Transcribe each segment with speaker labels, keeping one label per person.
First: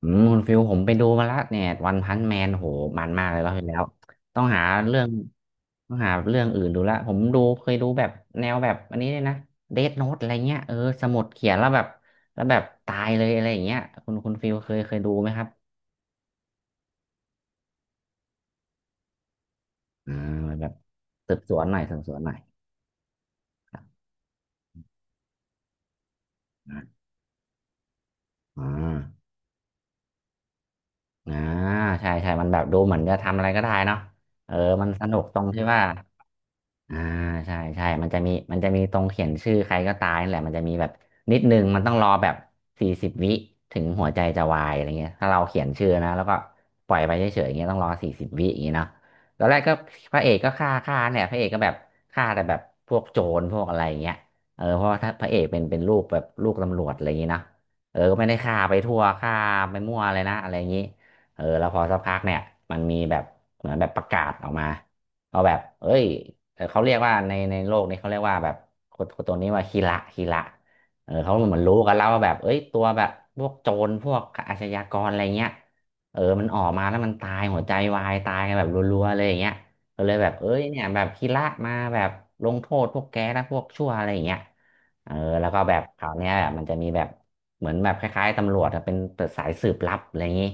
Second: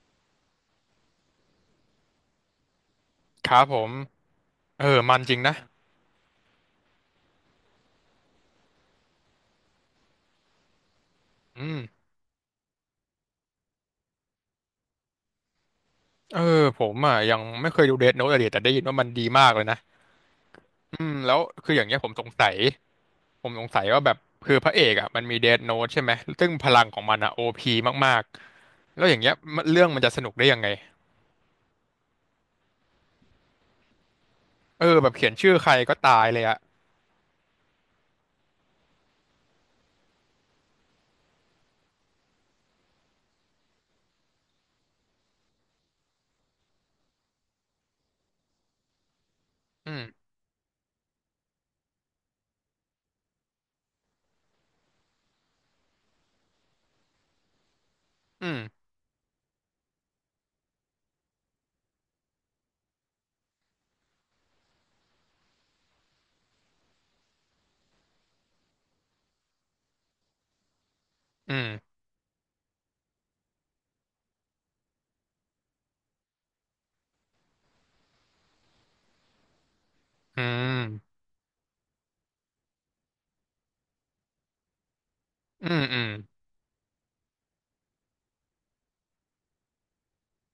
Speaker 1: อืมคุณฟิลผมไปดูมาละเนี่ยวันพันแมนโหมันมากเลย
Speaker 2: ค
Speaker 1: รอบ
Speaker 2: รั
Speaker 1: ที่
Speaker 2: บผ
Speaker 1: แล้ว
Speaker 2: ม
Speaker 1: ต้องหา
Speaker 2: เออ
Speaker 1: เรื่อง
Speaker 2: มันจริงนะ
Speaker 1: ต้องหาเรื่องอื่นดูละผมดูเคยดูแบบแนวแบบอันนี้เลยนะเดธโน้ตอะไรเงี้ยเออสมุดเขียน
Speaker 2: อื
Speaker 1: แล้วแบ
Speaker 2: ม
Speaker 1: บแล้วแบบตายเลยอะไรอย่างเงี้ยคุณฟิลเคยดูไหมครับ
Speaker 2: เออผมอ่ะยังไม่เคยดูเดธโน้ตอะลยแต่ได้ยินว่ามันดีมากเลยนะ
Speaker 1: อ่าแบบ
Speaker 2: อืม
Speaker 1: สื
Speaker 2: แล้ว
Speaker 1: บสวน
Speaker 2: คื
Speaker 1: ห
Speaker 2: อ
Speaker 1: น่
Speaker 2: อ
Speaker 1: อย
Speaker 2: ย่าง
Speaker 1: สื
Speaker 2: เงี้ย
Speaker 1: บ
Speaker 2: ผ
Speaker 1: ส
Speaker 2: ม
Speaker 1: วน
Speaker 2: ส
Speaker 1: ห
Speaker 2: ง
Speaker 1: น่อย
Speaker 2: สัยผมสงสัยว่าแบบคือพระเอกอ่ะมันมีเดธโน้ตใช่ไหมซึ่งพลัง
Speaker 1: อ่า
Speaker 2: ของมันอ่ะโอพีมาก
Speaker 1: อ่
Speaker 2: ๆ
Speaker 1: า
Speaker 2: แล้วอย่างเงี้ยมันเรื่องมันจะสนุกได้ยังไง
Speaker 1: อ่าใช่ใช่มันแบบดูเหมือนจะทำอะไรก็ได้เนาะเออ
Speaker 2: เอ
Speaker 1: มัน
Speaker 2: อ
Speaker 1: ส
Speaker 2: แบบ
Speaker 1: นุก
Speaker 2: เขียน
Speaker 1: ตรง
Speaker 2: ชื่อ
Speaker 1: ที่
Speaker 2: ใคร
Speaker 1: ว่า
Speaker 2: ก็ตายเลยอ่ะ
Speaker 1: อ่าใช่ใช่มันจะมีมันจะมีตรงเขียนชื่อใครก็ตายนั่นแหละมันจะมีแบบนิดนึงมันต้องรอแบบสี่สิบวิถึงหัวใจจะวายอะไรเงี้ยถ้าเราเขียนชื่อนะแล้วก็ปล่อยไปเฉยๆอย่างเงี้ยต้องรอสี่สิบวิอย่างเงี้ยเนาะตอนแรกก็
Speaker 2: อื
Speaker 1: พระ
Speaker 2: ม
Speaker 1: เอกก็ฆ่าเนี่ยพระเอกก็แบบฆ่าแต่แบบพวกโจรพวกอะไรเงี้ยเออเพราะว่าถ้าพระเอกเป็นลูกแบบลูกตำรวจอะไรอย่างงี้เนาะเออก็ไม่ได้
Speaker 2: อื
Speaker 1: ฆ่า
Speaker 2: ม
Speaker 1: ไปทั่วฆ่าไปมั่วเลยนะอะไรอย่างงี้เออแล้วพอสักพักเนี่ยมันมีแบบเหมือนแบบประกาศออกมา เอาแบบเอ้ยเขาเรียกว่าในโลกนี้เขาเรียกว่าแบบคนตัวนี้ว่าคีระเออเขาเห
Speaker 2: อื
Speaker 1: มือนรู้กัน
Speaker 2: ม
Speaker 1: แล้วว่าแบบเอ้ยตัวแบบพวกโจรพวกอาชญากรอะไรเงี้ยเออมันออกมาแล้วมันตายหัวใจวายตายกันแบบรัวๆเลยอย่างเงี้ยก็เลยแบบ
Speaker 2: อื
Speaker 1: เอ้ยเนี่ยแบบ
Speaker 2: ม
Speaker 1: คีระมาแบบลงโทษพวกแกและพวกชั่วอะไรอย่างเงี้ยเออแล้วก็
Speaker 2: อื
Speaker 1: แบ
Speaker 2: ม
Speaker 1: บ
Speaker 2: อื
Speaker 1: ค
Speaker 2: ม
Speaker 1: ราวเนี้ยแบบมันจะมีแบบเหมือนแบบคล้ายๆตำรวจอะเป็นสายสืบลับอะไรอย่างงี้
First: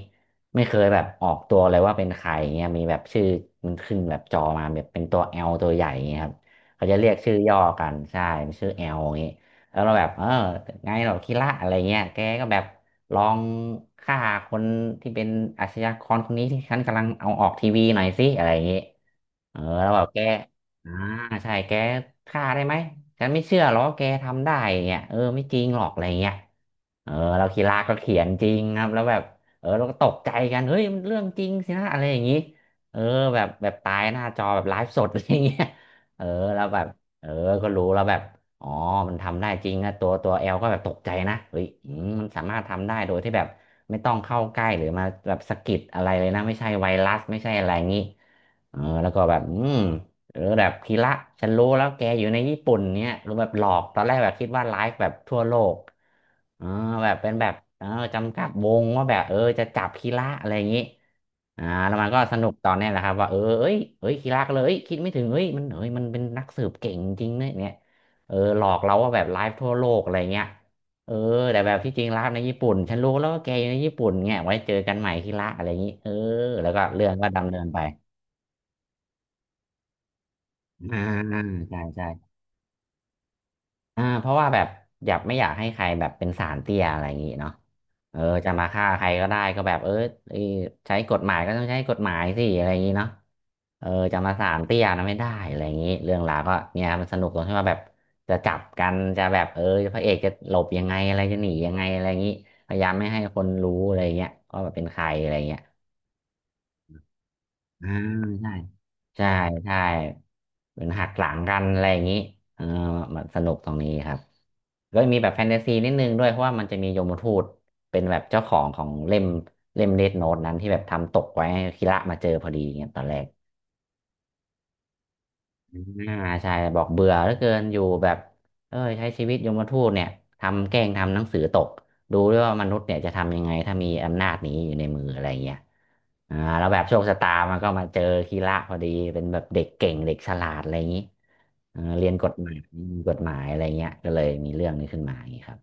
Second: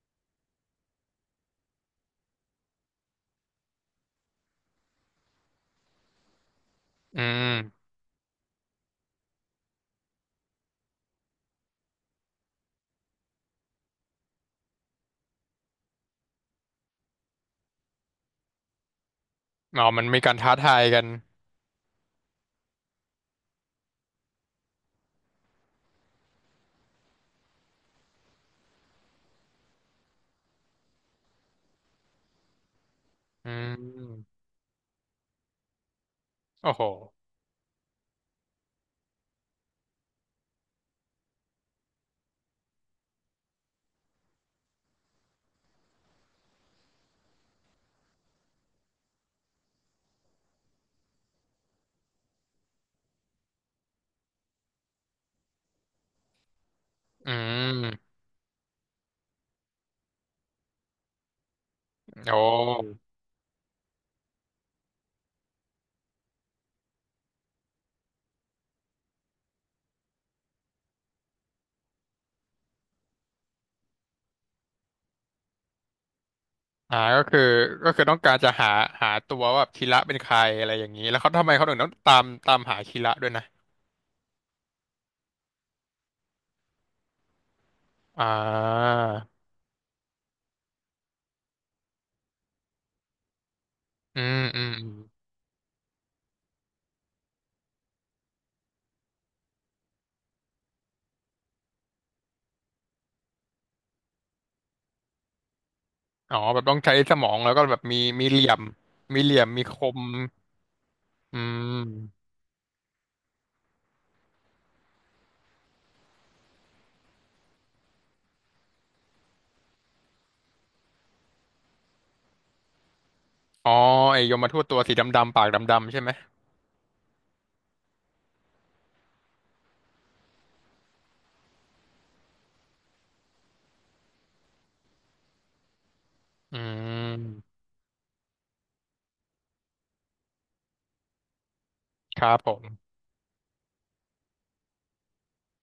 Speaker 1: ไม่เคยแบบออกตัวเลยว่าเป็นใครเงี้ยมีแบบชื่อมันขึ้นแบบจอมาแบบเป็นตัวเอลตัวใหญ่เงี้ยครับเขาจะเรียก
Speaker 2: อื
Speaker 1: ชื่อย่อกั
Speaker 2: ม
Speaker 1: นใช่มันชื่อเอลอย่างงี้แล้วเราแบบเออไงหรอคิระอะไรเงี้ยแกก็แบบลองฆ่าคนที่เป็นอาชญากรคนนี้ที่ฉันกำลังเอาออกทีวีหน่อยสิอะไรอย่างงี้ เออ
Speaker 2: อ๋
Speaker 1: แล้
Speaker 2: อ
Speaker 1: วแบ
Speaker 2: มัน
Speaker 1: บ
Speaker 2: มี
Speaker 1: แก
Speaker 2: การท้าทาย
Speaker 1: อ่า
Speaker 2: กัน
Speaker 1: ใช่แกฆ่าได้ไหมฉันไม่เชื่อหรอกแกทำได้เนี่ยเออไม่จริงหรอกอะไรเงี้ยเออเราคีราก็เขียนจริงครับแล้วแบบเออเราก็ตกใจกันเฮ้ยมันเรื่องจริงสินะอะไรอย่างงี้เออแบบ
Speaker 2: อื
Speaker 1: แบบตายหน้า
Speaker 2: ม
Speaker 1: จอแบบไลฟ์สด อะไรเงี้ยเออแล้ว
Speaker 2: โอ้
Speaker 1: แบ
Speaker 2: โห
Speaker 1: บเออก็รู้แล้วแบบอ๋อมันทำได้จริงนะตัวแอลก็แบบตกใจนะเฮ้ยอืมมันสามารถทำได้โดยที่แบบไม่ต้องเข้าใกล้หรือมาแบบสะกิดอะไรเลยนะไม่ใช่ไวรัสไม่ใช่อะไรอย่างงี้ เออแล้วก็แบบอืมหรือแบบพีระฉันรู้แล้วแกอยู่ในญี่ปุ่นเนี้ยหรือแบบหลอกตอนแรกแบบคิดว่าไลฟ์แบบทั่วโลกเออแบบเป็
Speaker 2: อื
Speaker 1: นแบบเออ
Speaker 2: ม
Speaker 1: จำกัดวงว่าแบบเออจะจับพีระอะไรอย่างนี้อ่าแล้วมันก็
Speaker 2: โอ
Speaker 1: สนุกตอนเนี้ยแหละ
Speaker 2: ้
Speaker 1: ครับว่าเออเอ้ยเอ้ยพีระก็เลยเอ้ยคิดไม่ถึงเอ้ยมันเอ้ยมันเป็นนักสืบเก่งจริงเนี่ยเนี่ยเออหลอกเราว่าแบบไลฟ์ทั่วโลกอะไรเงี้ยเออแต่แบบที่จริงแล้วในญี่ปุ่นฉันรู้แล้วว่าแกอยู่ในญี่ปุ่นเนี่ยไว้เจอกันใหม่ที่ละอะไรอย่างนี้เออแล้วก็
Speaker 2: อ่า
Speaker 1: เรื่อง
Speaker 2: ก็
Speaker 1: ก็
Speaker 2: คือ
Speaker 1: ดำเนินไป
Speaker 2: ก็คือต้องการจะหาหาตัวว่าแบบคีระเป็นใครอะไรอย่าง
Speaker 1: อ่า
Speaker 2: นี้แล้วเขา
Speaker 1: ใช
Speaker 2: ทำไมเขาถึ
Speaker 1: ่
Speaker 2: งต้อง
Speaker 1: ใช่
Speaker 2: ตามหาคีระด้วยนะ
Speaker 1: อ่าเพราะว่าแบบอยากไม่อยากให้ใครแบบเป็นสารเตี้ยอะไรอย่างงี้เนาะเออ
Speaker 2: อ่
Speaker 1: จะมาฆ่า
Speaker 2: า
Speaker 1: ใครก็ได้ก็แบบเออเอ้ยใช้กฎหมายก็ต้องใช้กฎหมายสิอะไรอย่างงี้เนาะเออจะ
Speaker 2: อื
Speaker 1: มา
Speaker 2: ม
Speaker 1: สาร
Speaker 2: อืม
Speaker 1: เตี้
Speaker 2: อ
Speaker 1: ยนะไม่
Speaker 2: ม
Speaker 1: ได้อะไรอย่างงี้เรื่องราวก็เนี่ยมันสนุกตรงที่ว่าแบบจะจับกันจะแบบเออพระเอกจะหลบยังไงอะไรจะหนียังไงอะไรอย่างงี้พยายามไม่ให้คนรู้อะไรอย่างเงี้ยว่าแบบเป็นใครอะไรอย่างเงี้ย
Speaker 2: อ๋อแบบต้องใช้สมองแล้วก็แบบ
Speaker 1: อ่า
Speaker 2: มีเหลี่
Speaker 1: ใช่
Speaker 2: ยมมี
Speaker 1: ใช่
Speaker 2: เหลี่ยมมี
Speaker 1: ใช่
Speaker 2: คม
Speaker 1: เหมือนหักหลัง
Speaker 2: อื
Speaker 1: กันอะไรอย่างนี้
Speaker 2: ม
Speaker 1: เออมันสนุกตรงนี้ครับก็มีแบบแฟนตาซีนิดนึงด้วยเพราะว่ามันจะมียมทูตเป็นแบบเจ้าของของเล่มเล่มเดธโน้ตนั้นที่แบบทำตกไว้ให้คีระมาเจอพอดีเงี้ยตอนแรก
Speaker 2: อ๋อไอยมทูตตัวสีดำๆปากดำๆใช่ไหม
Speaker 1: อ่าใช่บอกเบื่อเหลือเกินอยู่แบบเอ้ยใช้ชีวิตยมทูตเนี่ยทำแกล้งทำหนังสือตกดูด้วยว่ามนุษย์เนี่ยจะทำยังไงถ้ามีอำนาจนี้อยู่ในมืออะไรเงี้ย
Speaker 2: อื
Speaker 1: แล้วแบบโชคชะตา
Speaker 2: ม
Speaker 1: มันก็มาเจอคีระพอดีเป็นแบบเด็กเก่งเด็กฉลาดอะไรอย่างนี้เออเรียน
Speaker 2: ค
Speaker 1: กฎ
Speaker 2: รับ
Speaker 1: ห
Speaker 2: ผ
Speaker 1: มาย
Speaker 2: ม
Speaker 1: มีกฎหมายอะไรเงี้ยก็เลยมีเรื่องนี้ขึ้นมาอย่างนี้ครับ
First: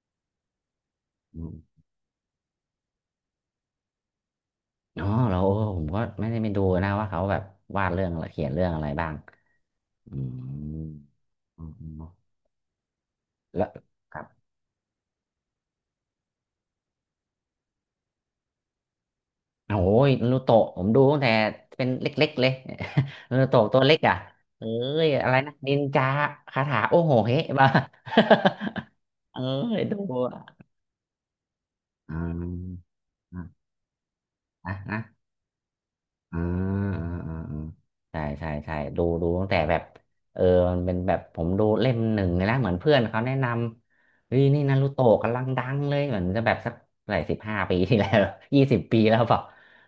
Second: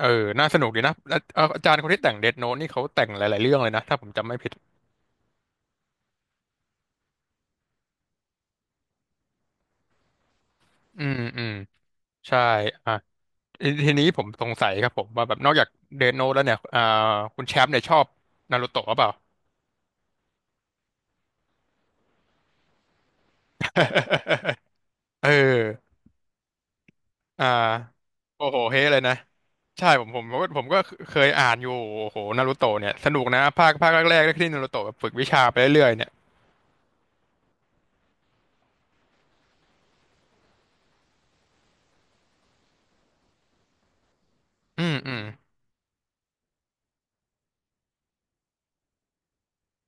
Speaker 2: เออน่าสนุกดีนะแล้วเอ่อ
Speaker 1: อื
Speaker 2: อาจาร
Speaker 1: ม
Speaker 2: ย์คนที่แต่งเดธโน้ตนี่เขาแต่งหลายๆเรื่องเลยนะถ้าผมจำไม่ผิด
Speaker 1: อ๋อแล้วผมก็ไม่ได้ไปดูนะว่าเขาแบบวาดเรื่องอะไรเขียนเรื่องอะไรบ้างอืม
Speaker 2: อืมอืม
Speaker 1: อืมอืม
Speaker 2: ใช่อ่า
Speaker 1: แล้
Speaker 2: ที
Speaker 1: ว
Speaker 2: ทีนี้ผมสงสัยครับผมว่าแบบนอกจากเดนโนตแล้วเนี่ยอ่าคุณแชมป์เนี่ยชอบนารูโตะหรือเปล่า
Speaker 1: โอ้ยนารูโตะผมดูตั้งแต่เป็นเล็กๆเลย นารูโตะตัวเล็กอ่ะเอ้ย อะ
Speaker 2: เออ
Speaker 1: ไรนะนินจาคาถา โอ้โหเฮ้
Speaker 2: อ่า
Speaker 1: มา
Speaker 2: โอ้โหเฮ้เลยนะ
Speaker 1: เอ้ย
Speaker 2: ใช่
Speaker 1: ดู
Speaker 2: ผมผมผมก็
Speaker 1: อะ
Speaker 2: ผมก็เคยอ่านอยู่โอ้
Speaker 1: อ่
Speaker 2: โหนารูโตะ
Speaker 1: า
Speaker 2: เนี่ยสนุกนะ
Speaker 1: อ
Speaker 2: ภาคแรกๆที่นารู
Speaker 1: ่ะ
Speaker 2: โตะแบบ
Speaker 1: นะ
Speaker 2: ฝึกวิชาไปเรื่อยๆเนี่ย
Speaker 1: อ่าอ่าอ่าอ่าใช่ใช่ใช่ดูตั้งแต่แบบเออมันเป็นแบบผมดูเล่มหนึ่งเลยนะเหมือนเพื่อนเขาแนะนำเฮ้ยนี่นา
Speaker 2: อื
Speaker 1: รู
Speaker 2: มอื
Speaker 1: โตะ
Speaker 2: ม
Speaker 1: กำลังดังเลยเหมือนจะแบบสักหลาย15 ปีที่แล้ว 20 ปีแล้วเปล่า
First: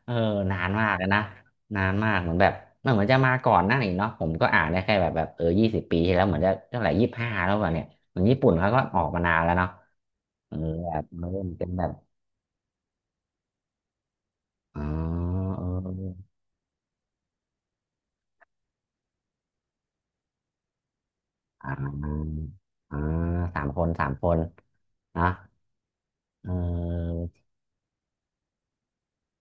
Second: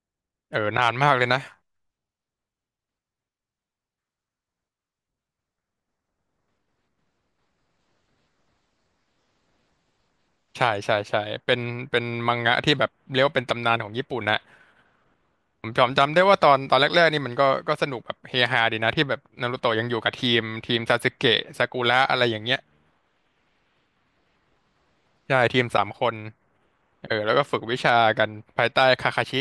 Speaker 1: เออ
Speaker 2: เอ
Speaker 1: นา
Speaker 2: อ
Speaker 1: น
Speaker 2: นา
Speaker 1: มาก
Speaker 2: น
Speaker 1: เลย
Speaker 2: มาก
Speaker 1: นะ
Speaker 2: เลยนะ
Speaker 1: นานมากเหมือนแบบมันเหมือนจะมาก่อนหน้านี้เนาะผมก็อ่านได้แค่แบบเออยี่สิบปีที่แล้วเหมือนจะเท่าไหร่25แล้วเปล่าเนี่ยเหมือนญี่ปุ่นเขาก็ออกมานานแล้วเนาะเออ
Speaker 2: ใช่
Speaker 1: แบ
Speaker 2: ใช่
Speaker 1: บ
Speaker 2: ใช่
Speaker 1: มันเริ่ม
Speaker 2: เป็น
Speaker 1: เป็นแบบ
Speaker 2: เป็นมังงะที่แบบเรียกว่าเป็นตำนานของญี่ปุ่นนะ
Speaker 1: อ๋อ
Speaker 2: ผม
Speaker 1: เอ
Speaker 2: จำได้
Speaker 1: อ
Speaker 2: ว่าตอนแรกๆนี่มันก็สนุกแบบเฮฮาดีนะที่แบบนารูโตะยังอยู่กับทีมซาสึเกะซา
Speaker 1: อ่
Speaker 2: กุระอะไรอ
Speaker 1: า
Speaker 2: ย่างเงี้ย
Speaker 1: เออสามคนสามคนนะ
Speaker 2: ใช่ทีมสามคน
Speaker 1: เ
Speaker 2: เอ
Speaker 1: ออ
Speaker 2: อแล้วก็ฝึกวิชากันภายใต้คาคาชิ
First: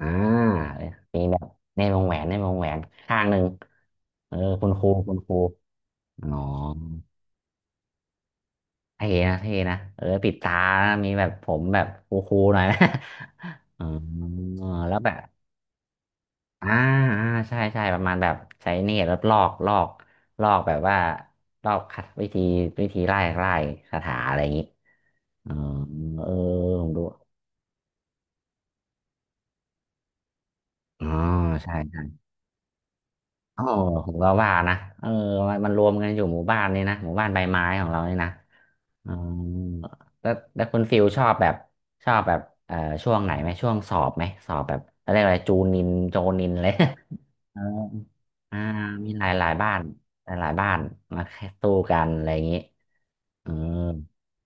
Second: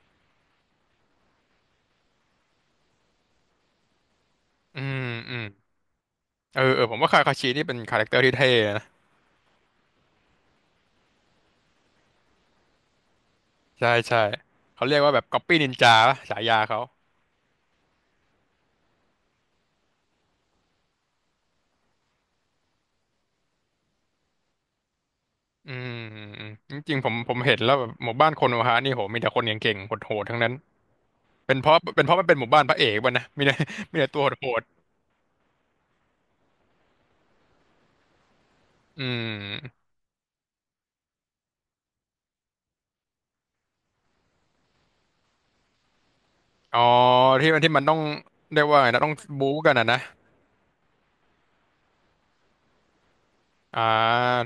Speaker 1: อ่ามีแบบในวงแหวนในวงแหวนข้างหนึ่งเออคุณ
Speaker 2: อื
Speaker 1: ครู
Speaker 2: ม
Speaker 1: คุณค
Speaker 2: อื
Speaker 1: รู
Speaker 2: ม
Speaker 1: อ๋อ
Speaker 2: เออเออผมว่าคาคาชินี่เป็นคาแรคเตอร์ที่เท่นะ
Speaker 1: เท่นะเท่นะเออปิดตานะมีแบบผมแบบคูคูหน่อยนะ อ๋อ
Speaker 2: ใช่ใช่เขา
Speaker 1: แล้
Speaker 2: เรี
Speaker 1: ว
Speaker 2: ยก
Speaker 1: แบ
Speaker 2: ว่าแบ
Speaker 1: บ
Speaker 2: บก๊อปปี้นินจาฉายา
Speaker 1: อ่า
Speaker 2: เขา
Speaker 1: ใช่ใช่ประมาณแบบใช้เนตรแล้วลอกลอกลอกแบบว่าลอกคัดวิธีวิธีไล่ไล่คาถาอะไรอย่างนี้อ๋อ
Speaker 2: อืมอื
Speaker 1: เอ
Speaker 2: ม
Speaker 1: อ
Speaker 2: อืม
Speaker 1: ผม
Speaker 2: จริง
Speaker 1: ดู
Speaker 2: ๆผมเห็นแล้วแบบหมู่บ้านโคโนฮะนี่โหมีแต่คนเก่งๆโหดๆทั้งนั้น
Speaker 1: อ๋อ
Speaker 2: เป็นเพ
Speaker 1: ใช่
Speaker 2: ราะ
Speaker 1: ใช่
Speaker 2: เป็นเพราะมันเป็นหมู่บ้านพระเอกป่ะนะมีแต่
Speaker 1: โอ้
Speaker 2: มีแต่
Speaker 1: ผม
Speaker 2: ตัว
Speaker 1: ก็
Speaker 2: โห
Speaker 1: ว่า
Speaker 2: ด
Speaker 1: นะเออมันรวมกันอยู่หมู่บ้านนี่นะหมู่บ้านใบไม้ของเรานี่นะ
Speaker 2: ๆอื
Speaker 1: อ๋อ
Speaker 2: ม
Speaker 1: แล้วคุณฟิลชอบแบบชอบแบบเอ่อช่วงไหนไหมช่วงสอบไหมสอบแบบอะไรยกอะไรจูนินโจนินเลย
Speaker 2: อ๋อ ที่
Speaker 1: เอ
Speaker 2: มั
Speaker 1: อ
Speaker 2: นที่มันต้อง
Speaker 1: อ่า
Speaker 2: เรียกว่าไงนะต้
Speaker 1: มี
Speaker 2: อง
Speaker 1: หลายหลา
Speaker 2: บู๊
Speaker 1: ยบ้า
Speaker 2: กัน
Speaker 1: น
Speaker 2: นะนะ
Speaker 1: หลายหลายบ้านมาแค่สู้กันอะไรอย่างนี้เออ
Speaker 2: อ่า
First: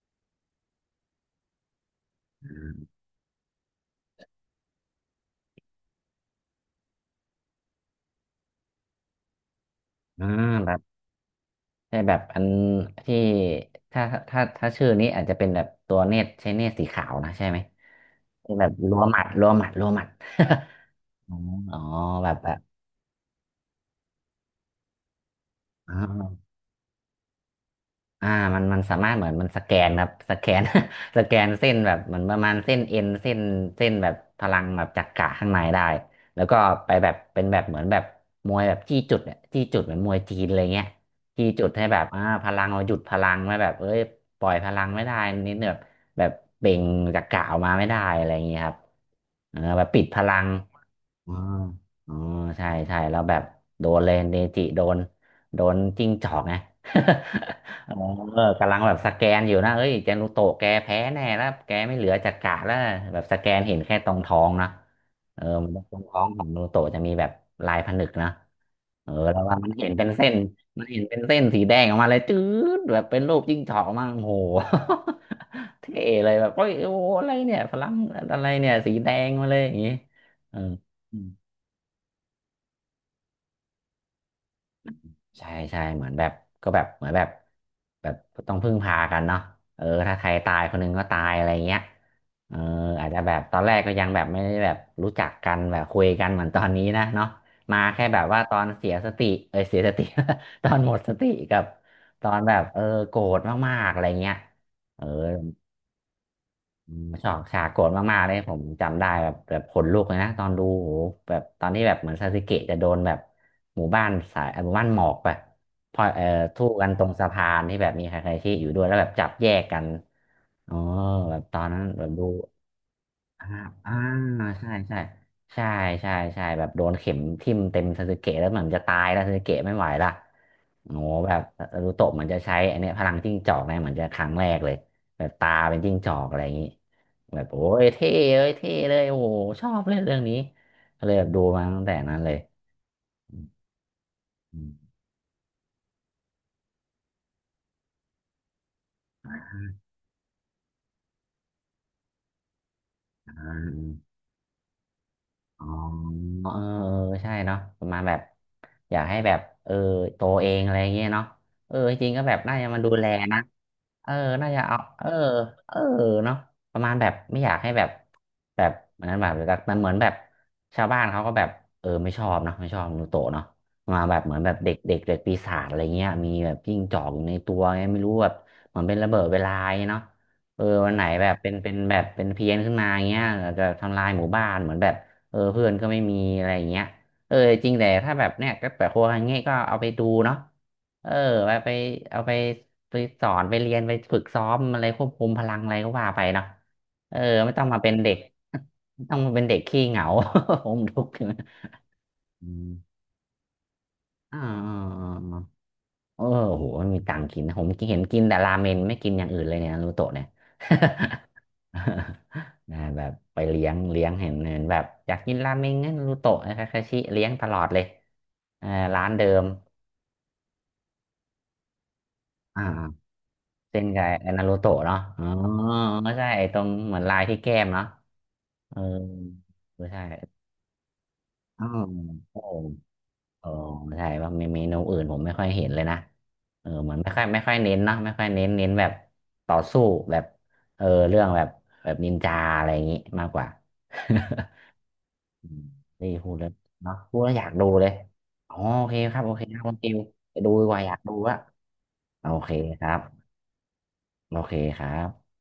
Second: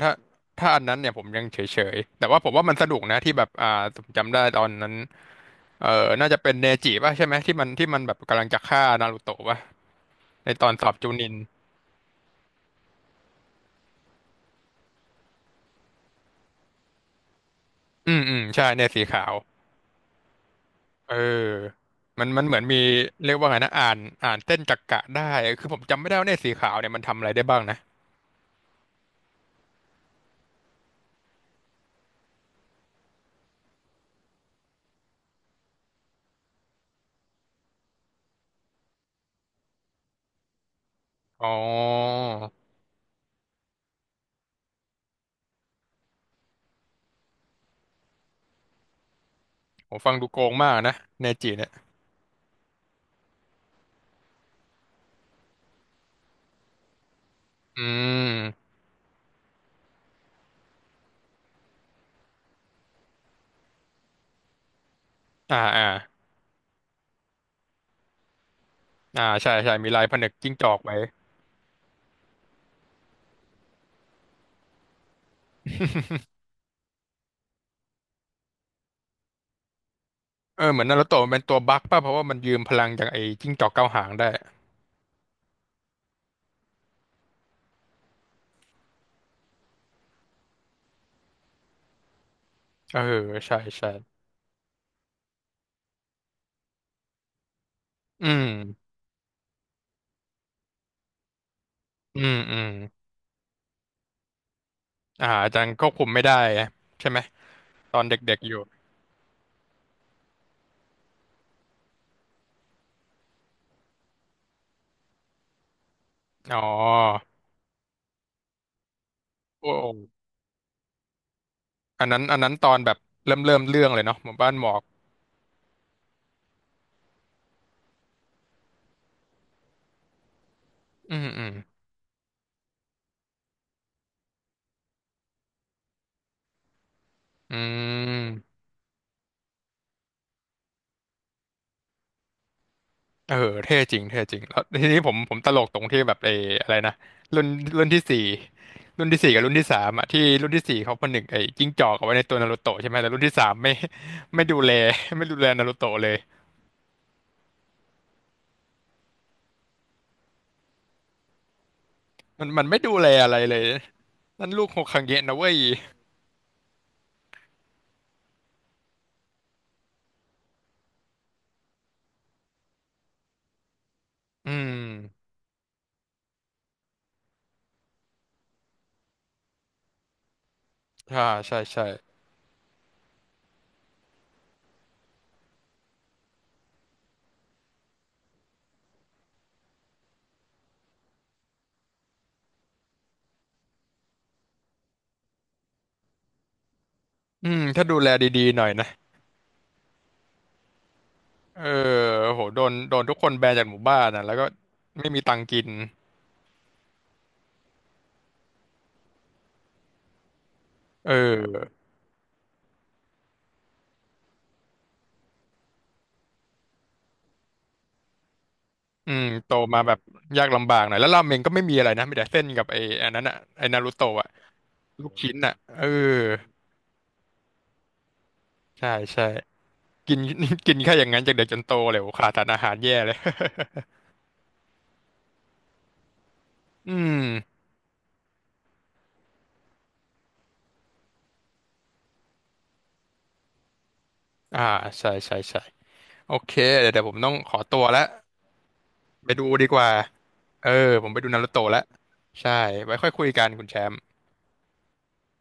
Speaker 2: ถ้าถ้าอันนั้นเนี่ยผมยังเฉยๆแต่ว่าผมว่ามันสนุกนะที่แบบอ่าผมจำได้ตอนนั้นเออน่าจะเป็นเนจิป่ะใช่ไหมที่มันแบบกำลังจะฆ่านารูโตะป่ะ
Speaker 1: อ่
Speaker 2: ในตอนสอ
Speaker 1: า
Speaker 2: บจูนิน
Speaker 1: ใช่แบบอันที่ถ้าถ้าชื่อนี้อาจจะเป็นแบบตัวเนตรใช้เนตรสีขาวนะใช่ไหม
Speaker 2: อืมอืม
Speaker 1: เป็นแบ
Speaker 2: ใช่
Speaker 1: บ
Speaker 2: เนี่ย
Speaker 1: รัว
Speaker 2: สี
Speaker 1: หมั
Speaker 2: ขา
Speaker 1: ด
Speaker 2: ว
Speaker 1: รัวหมัดรัวหมัด
Speaker 2: เอ
Speaker 1: อ๋ออ๋อ
Speaker 2: อมั
Speaker 1: แบ
Speaker 2: น
Speaker 1: บ
Speaker 2: มัน
Speaker 1: แบ
Speaker 2: เห
Speaker 1: บ
Speaker 2: มือนมีเรียกว่าไงนะอ่านเส้นจักระได้คือผม
Speaker 1: อ๋
Speaker 2: จำไม่ได้ว่าเนี่ย
Speaker 1: อ
Speaker 2: สีขาวเนี่ยมันทำอะไรได้บ้างนะ
Speaker 1: อ่ามันสามารถเหมือนมันสแกนครับสแกน สแกนเส้นแบบเหมือนประมาณเส้นเอ็นเส้นเส้นแบบพลังแบบจักระข้างในได้แล้วก็ไปแบบเป็นแบบเหมือนแบบมวยแบบจี้จุดเนี่ยจี้จุดเหมือนมวยจีนอะไรเงี้ยจี้
Speaker 2: อ๋
Speaker 1: จุดให้แบบ
Speaker 2: อ
Speaker 1: พลังเราหยุดพลังไว้แบบเอ้ยปล่อยพลังไม่ได้นิดแบบแบบเบ่งจักระออกมาไม่ได้อะไรอย่างเงี้ยครับเออแบบ
Speaker 2: ผม
Speaker 1: ปิด
Speaker 2: ฟัง
Speaker 1: พ
Speaker 2: ดู
Speaker 1: ลั
Speaker 2: โก
Speaker 1: ง
Speaker 2: งมากนะเน
Speaker 1: อ๋อ
Speaker 2: จิเนี่ย
Speaker 1: อ๋อใช่ใช่แล้วแบบโดนเลยเนจิโดนโดนจิ้งจอกไง
Speaker 2: อื
Speaker 1: เออกำ
Speaker 2: ม
Speaker 1: ลังแบบสแกนอยู่นะเอ้ยเจนุโตะแกแพ้แน่แล้วแกไม่เหลือจักระแล้วแบบสแกนเห็นแค่ตรงท้องนะเออ
Speaker 2: อ่า
Speaker 1: มัน
Speaker 2: อ่า
Speaker 1: ตรงท้องของเจนุโตะจะมีแบบลายผนึกนะเออ
Speaker 2: อ่า
Speaker 1: แล้ว
Speaker 2: ใช่
Speaker 1: ว่ามัน
Speaker 2: ใช่
Speaker 1: เห็
Speaker 2: มี
Speaker 1: น
Speaker 2: ลา
Speaker 1: เป็
Speaker 2: ย
Speaker 1: น
Speaker 2: ผ
Speaker 1: เส้
Speaker 2: นึก
Speaker 1: น
Speaker 2: จิ้งจอก
Speaker 1: มัน
Speaker 2: ไว้
Speaker 1: เห็นเป็นเส้นสีแดงออกมาเลยจืดแบบเป็นรูปจิ้งจอกออกมาโอ้โห เท่เลยแบบโอ้ยโอ้โหอะไรเนี่ยพลังอะไรเนี่ยสีแดงมาเลยอย่างงี้เออ
Speaker 2: เออเหมือนนารู
Speaker 1: อื
Speaker 2: โตะ
Speaker 1: ม
Speaker 2: มันเป็นตัวบั๊กป่ะเพราะว่ามันยืมพลังจากไอ้จิ้งจอกเก้าหางได้
Speaker 1: ใช่ใช่เหมือนแบบก็แบบเหมือนแบบแบบต้องพึ่งพากันเนาะเออถ้าใครตายคนหนึงก็ตายอะไรเงี้ยเออ
Speaker 2: เออ
Speaker 1: อาจจะแบบต
Speaker 2: ใช่
Speaker 1: อนแรก
Speaker 2: ใช่
Speaker 1: ก็ยังแบบไม่ได้แบบรู้จักกันแบบคุยกันเหมือนตอนนี้นะเนาะมาแค่แบบ
Speaker 2: อื
Speaker 1: ว่า
Speaker 2: ม
Speaker 1: ตอนเสียสติเออเสียสติ ตอนหมดสติกับ
Speaker 2: อื
Speaker 1: ตอ
Speaker 2: ม
Speaker 1: นแบ
Speaker 2: อื
Speaker 1: บ
Speaker 2: ม
Speaker 1: เออโกรธมากๆอะไรเงี้ยเออ
Speaker 2: อ่าอาจารย์ควบคุมไม่ได้
Speaker 1: อืม
Speaker 2: ใช่ไหม
Speaker 1: ชฉากโกรธ
Speaker 2: ตอน
Speaker 1: มากๆเล
Speaker 2: เด็
Speaker 1: ย
Speaker 2: กๆอ
Speaker 1: ผ
Speaker 2: ยู่
Speaker 1: มจำได้แบบแบบขนลุกเลยนะตอนดูโหแบบตอนที่แบบเหมือนซาสึเกะจะโดนแบบหมู่บ้านสายหมู่บ้านหมอกแบบพอ
Speaker 2: อ๋อ
Speaker 1: ทู่กันตรงสะพานที่แบบมีใครๆที่อยู่ด้วยแล้วแบบจับแยก
Speaker 2: โอ้
Speaker 1: กันอ๋อแบบตอนนั้นแบ
Speaker 2: อัน
Speaker 1: บ
Speaker 2: นั้
Speaker 1: ดู
Speaker 2: นอันนั้นตอนแบบเริ่ม
Speaker 1: อ่า
Speaker 2: เริ่มเรื่อง
Speaker 1: อ่า
Speaker 2: เลยเนาะหมู่บ้านหม
Speaker 1: ใช่
Speaker 2: อก
Speaker 1: ใช่ใช่ใช่ใช่แบบโดนเข็มทิ่มเต็มซาสึเกะแล้วเหมือนจะตายแล้วซาสึเกะไม่ไหวละ โอ้โห
Speaker 2: อืม
Speaker 1: แบบ
Speaker 2: อืม
Speaker 1: นารูโตะเหมันจะใช้อันเนี้ยพลังจิ้งจอกเนี่ยเหมือนจะครั้งแรกเลยแบบตาเป็นจิ้งจอกอะไรอย่างนี้แบบ
Speaker 2: อื
Speaker 1: โอ้ยเท่เลย
Speaker 2: ม
Speaker 1: เท่เลยโอ้โหชอบเล่นเรื่องนี้ก็เลยแบบดูมาตั้งแต่นั้นเลย
Speaker 2: เออเท่จริงเท่จริงแล้ว
Speaker 1: อื
Speaker 2: ที
Speaker 1: ม
Speaker 2: นี้ผมผมตลกตรงที่แบบเอออะไรนะรุ่นรุ่นที่สี่รุ่นที่สี่กับรุ่นที่สามอ่ะที่รุ่นที่สี่เขาผนึกไอ้จิ้งจอกเอาไว้ในตัวนารูโตะใช่ไหมแต่รุ่น
Speaker 1: อ่
Speaker 2: ที่สามไม่
Speaker 1: า
Speaker 2: ไม่ดูแล ไม่ดูแล
Speaker 1: อ๋อ
Speaker 2: นารูโตะเลย
Speaker 1: เออเออใช่เนาะประมาณแบบอยากให้แบบเออโตเองอะไรเงี้ยเนาะเออจริงๆก็แบบ
Speaker 2: มัน
Speaker 1: น่า
Speaker 2: มั
Speaker 1: จะ
Speaker 2: นไม่
Speaker 1: มาดู
Speaker 2: ดู
Speaker 1: แล
Speaker 2: แลอะไร
Speaker 1: นะ
Speaker 2: เลย
Speaker 1: เออ
Speaker 2: นั่
Speaker 1: น่า
Speaker 2: น
Speaker 1: จะ
Speaker 2: ลูก
Speaker 1: เอา
Speaker 2: โฮค
Speaker 1: เอ
Speaker 2: ง
Speaker 1: อ
Speaker 2: เงะนะเว้ย
Speaker 1: เออเนาะประมาณแบบไม่อยากให้แบบแบบเหมือนแบบแต่เหมือนแบบชาวบ้านเขาก็แบบเออไม่ชอบเนาะไม่ชอบนูโตะเนาะมาแบบเหมือนแบ
Speaker 2: อื
Speaker 1: บเด็กเด็กเด็ก
Speaker 2: ม
Speaker 1: ปีศาจอะไรเงี้ยมีแบบจิ้งจอกอยู่ในตัวไงไม่รู้แบบเหมือนเป็นระเบิดเวลาไงเนาะเออวันไหน
Speaker 2: ใช่
Speaker 1: แบบเป็น
Speaker 2: ใช่
Speaker 1: เป็น
Speaker 2: ใช่
Speaker 1: แบบเป็นเพี้ยนขึ้นมาอย่างเงี้ยอาจจะทำลายหมู่บ้านเหมือนแบบ เออเพื่อนก็ไม่มีอะไรอย่างเงี้ยเออจริงแต่ถ้าแบบเนี้ยก็แบบโครัวอย่างเงี้ยก็เอาไปดูเนาะเออไปไปเอาไปไปสอนไปเรียนไปฝึกซ้อมอะไรควบคุมพลังอะไรก็ว่าไปเนาะเออ
Speaker 2: อื
Speaker 1: ไม่ต้
Speaker 2: ม
Speaker 1: องมา
Speaker 2: ถ้า
Speaker 1: เป็น
Speaker 2: ดูแล
Speaker 1: เด็ก
Speaker 2: ดีๆหน่อยนะ
Speaker 1: ไม่ต้องมาเป็นเด็กขี้เหงา ผมทุกข์อยู่นะ
Speaker 2: เออโห
Speaker 1: อื
Speaker 2: โด
Speaker 1: ม
Speaker 2: นโดนทุกคนแบนจากหมู่บ้านนะแล้
Speaker 1: อ่
Speaker 2: วก็ไม่
Speaker 1: า
Speaker 2: มีตังค์กิน
Speaker 1: เอาอโอ้โหมันมีตังค์กินนะผมเห็นกินแต่ราเมนไม่กินอย่างอื่นเลยเนี่ยนารูโตะเนี่ย
Speaker 2: เออ
Speaker 1: นะแบบไปเลี้ยงเลี้ยงเห็นเห็นแบบอยากกินราเมงงั้นรูโตะนะคาคาชิเลี้ยงตลอดเลยเออร้าน
Speaker 2: อื
Speaker 1: เดิ
Speaker 2: ม
Speaker 1: ม
Speaker 2: โตมาแบบยากลำบากหน่อยแล้วราเมงก็ไม่มีอะไรนะมีแต่เส้นกับไอ้
Speaker 1: อ่า
Speaker 2: อันนั้นอ่ะไอ้นา
Speaker 1: เส้น
Speaker 2: รู
Speaker 1: กับ
Speaker 2: โตะ
Speaker 1: ไอ้
Speaker 2: อะ
Speaker 1: นารูโตะเนาะ
Speaker 2: ลูก
Speaker 1: อ๋อ
Speaker 2: ชิ้นอ่ะเออ
Speaker 1: ไม่ใช่ไอ้ตรงเหมือนลายที่แก้มเนาะเออ
Speaker 2: ใช่ใช่
Speaker 1: ไม่ใช่
Speaker 2: กิน กินแค่อย่างนั้นจากเด็กจน
Speaker 1: อ๋อ
Speaker 2: โตเลยโอ้ขาด
Speaker 1: โอ้
Speaker 2: สารอาหารแย่เลย
Speaker 1: โอ้ใช่ว่ามีเมนูอื่นผมไม่ค่อยเห็นเลยนะเออ เหมื
Speaker 2: อื
Speaker 1: อนไม่ค่อ
Speaker 2: ม
Speaker 1: ยไม่ค่อยเน้นเนาะไม่ค่อยเน้นเน้นแบบต่อสู้แบบเออเรื่องแบบแบบนินจาอะไรอย่างงี้มากกว่า
Speaker 2: อ่า ใช่ใช่
Speaker 1: อื
Speaker 2: ใช่
Speaker 1: มนี่พู
Speaker 2: โอ
Speaker 1: ดแล้ว
Speaker 2: เคเดี๋ยว
Speaker 1: เนาะ
Speaker 2: เดี๋ยวผ
Speaker 1: พู
Speaker 2: ม
Speaker 1: ด
Speaker 2: ต้
Speaker 1: แล้
Speaker 2: อ
Speaker 1: ว
Speaker 2: ง
Speaker 1: อยา
Speaker 2: ข
Speaker 1: ก
Speaker 2: อ
Speaker 1: ดู
Speaker 2: ตัว
Speaker 1: เลย
Speaker 2: แล้ว
Speaker 1: อ๋อโอเคครับ
Speaker 2: ไป
Speaker 1: โอเค
Speaker 2: ดู
Speaker 1: ครับ
Speaker 2: ดี
Speaker 1: คุณ
Speaker 2: ก
Speaker 1: ติ
Speaker 2: ว่า
Speaker 1: วไปดูดี
Speaker 2: เออ
Speaker 1: กว่าอยาก
Speaker 2: ผม
Speaker 1: ดู
Speaker 2: ไปดู
Speaker 1: อะ
Speaker 2: นารูโตะแล้ว
Speaker 1: โอเค
Speaker 2: ใช่
Speaker 1: ครั
Speaker 2: ไว้
Speaker 1: บ
Speaker 2: ค่อยคุยกันคุณแชมป์
Speaker 1: โอเคครับ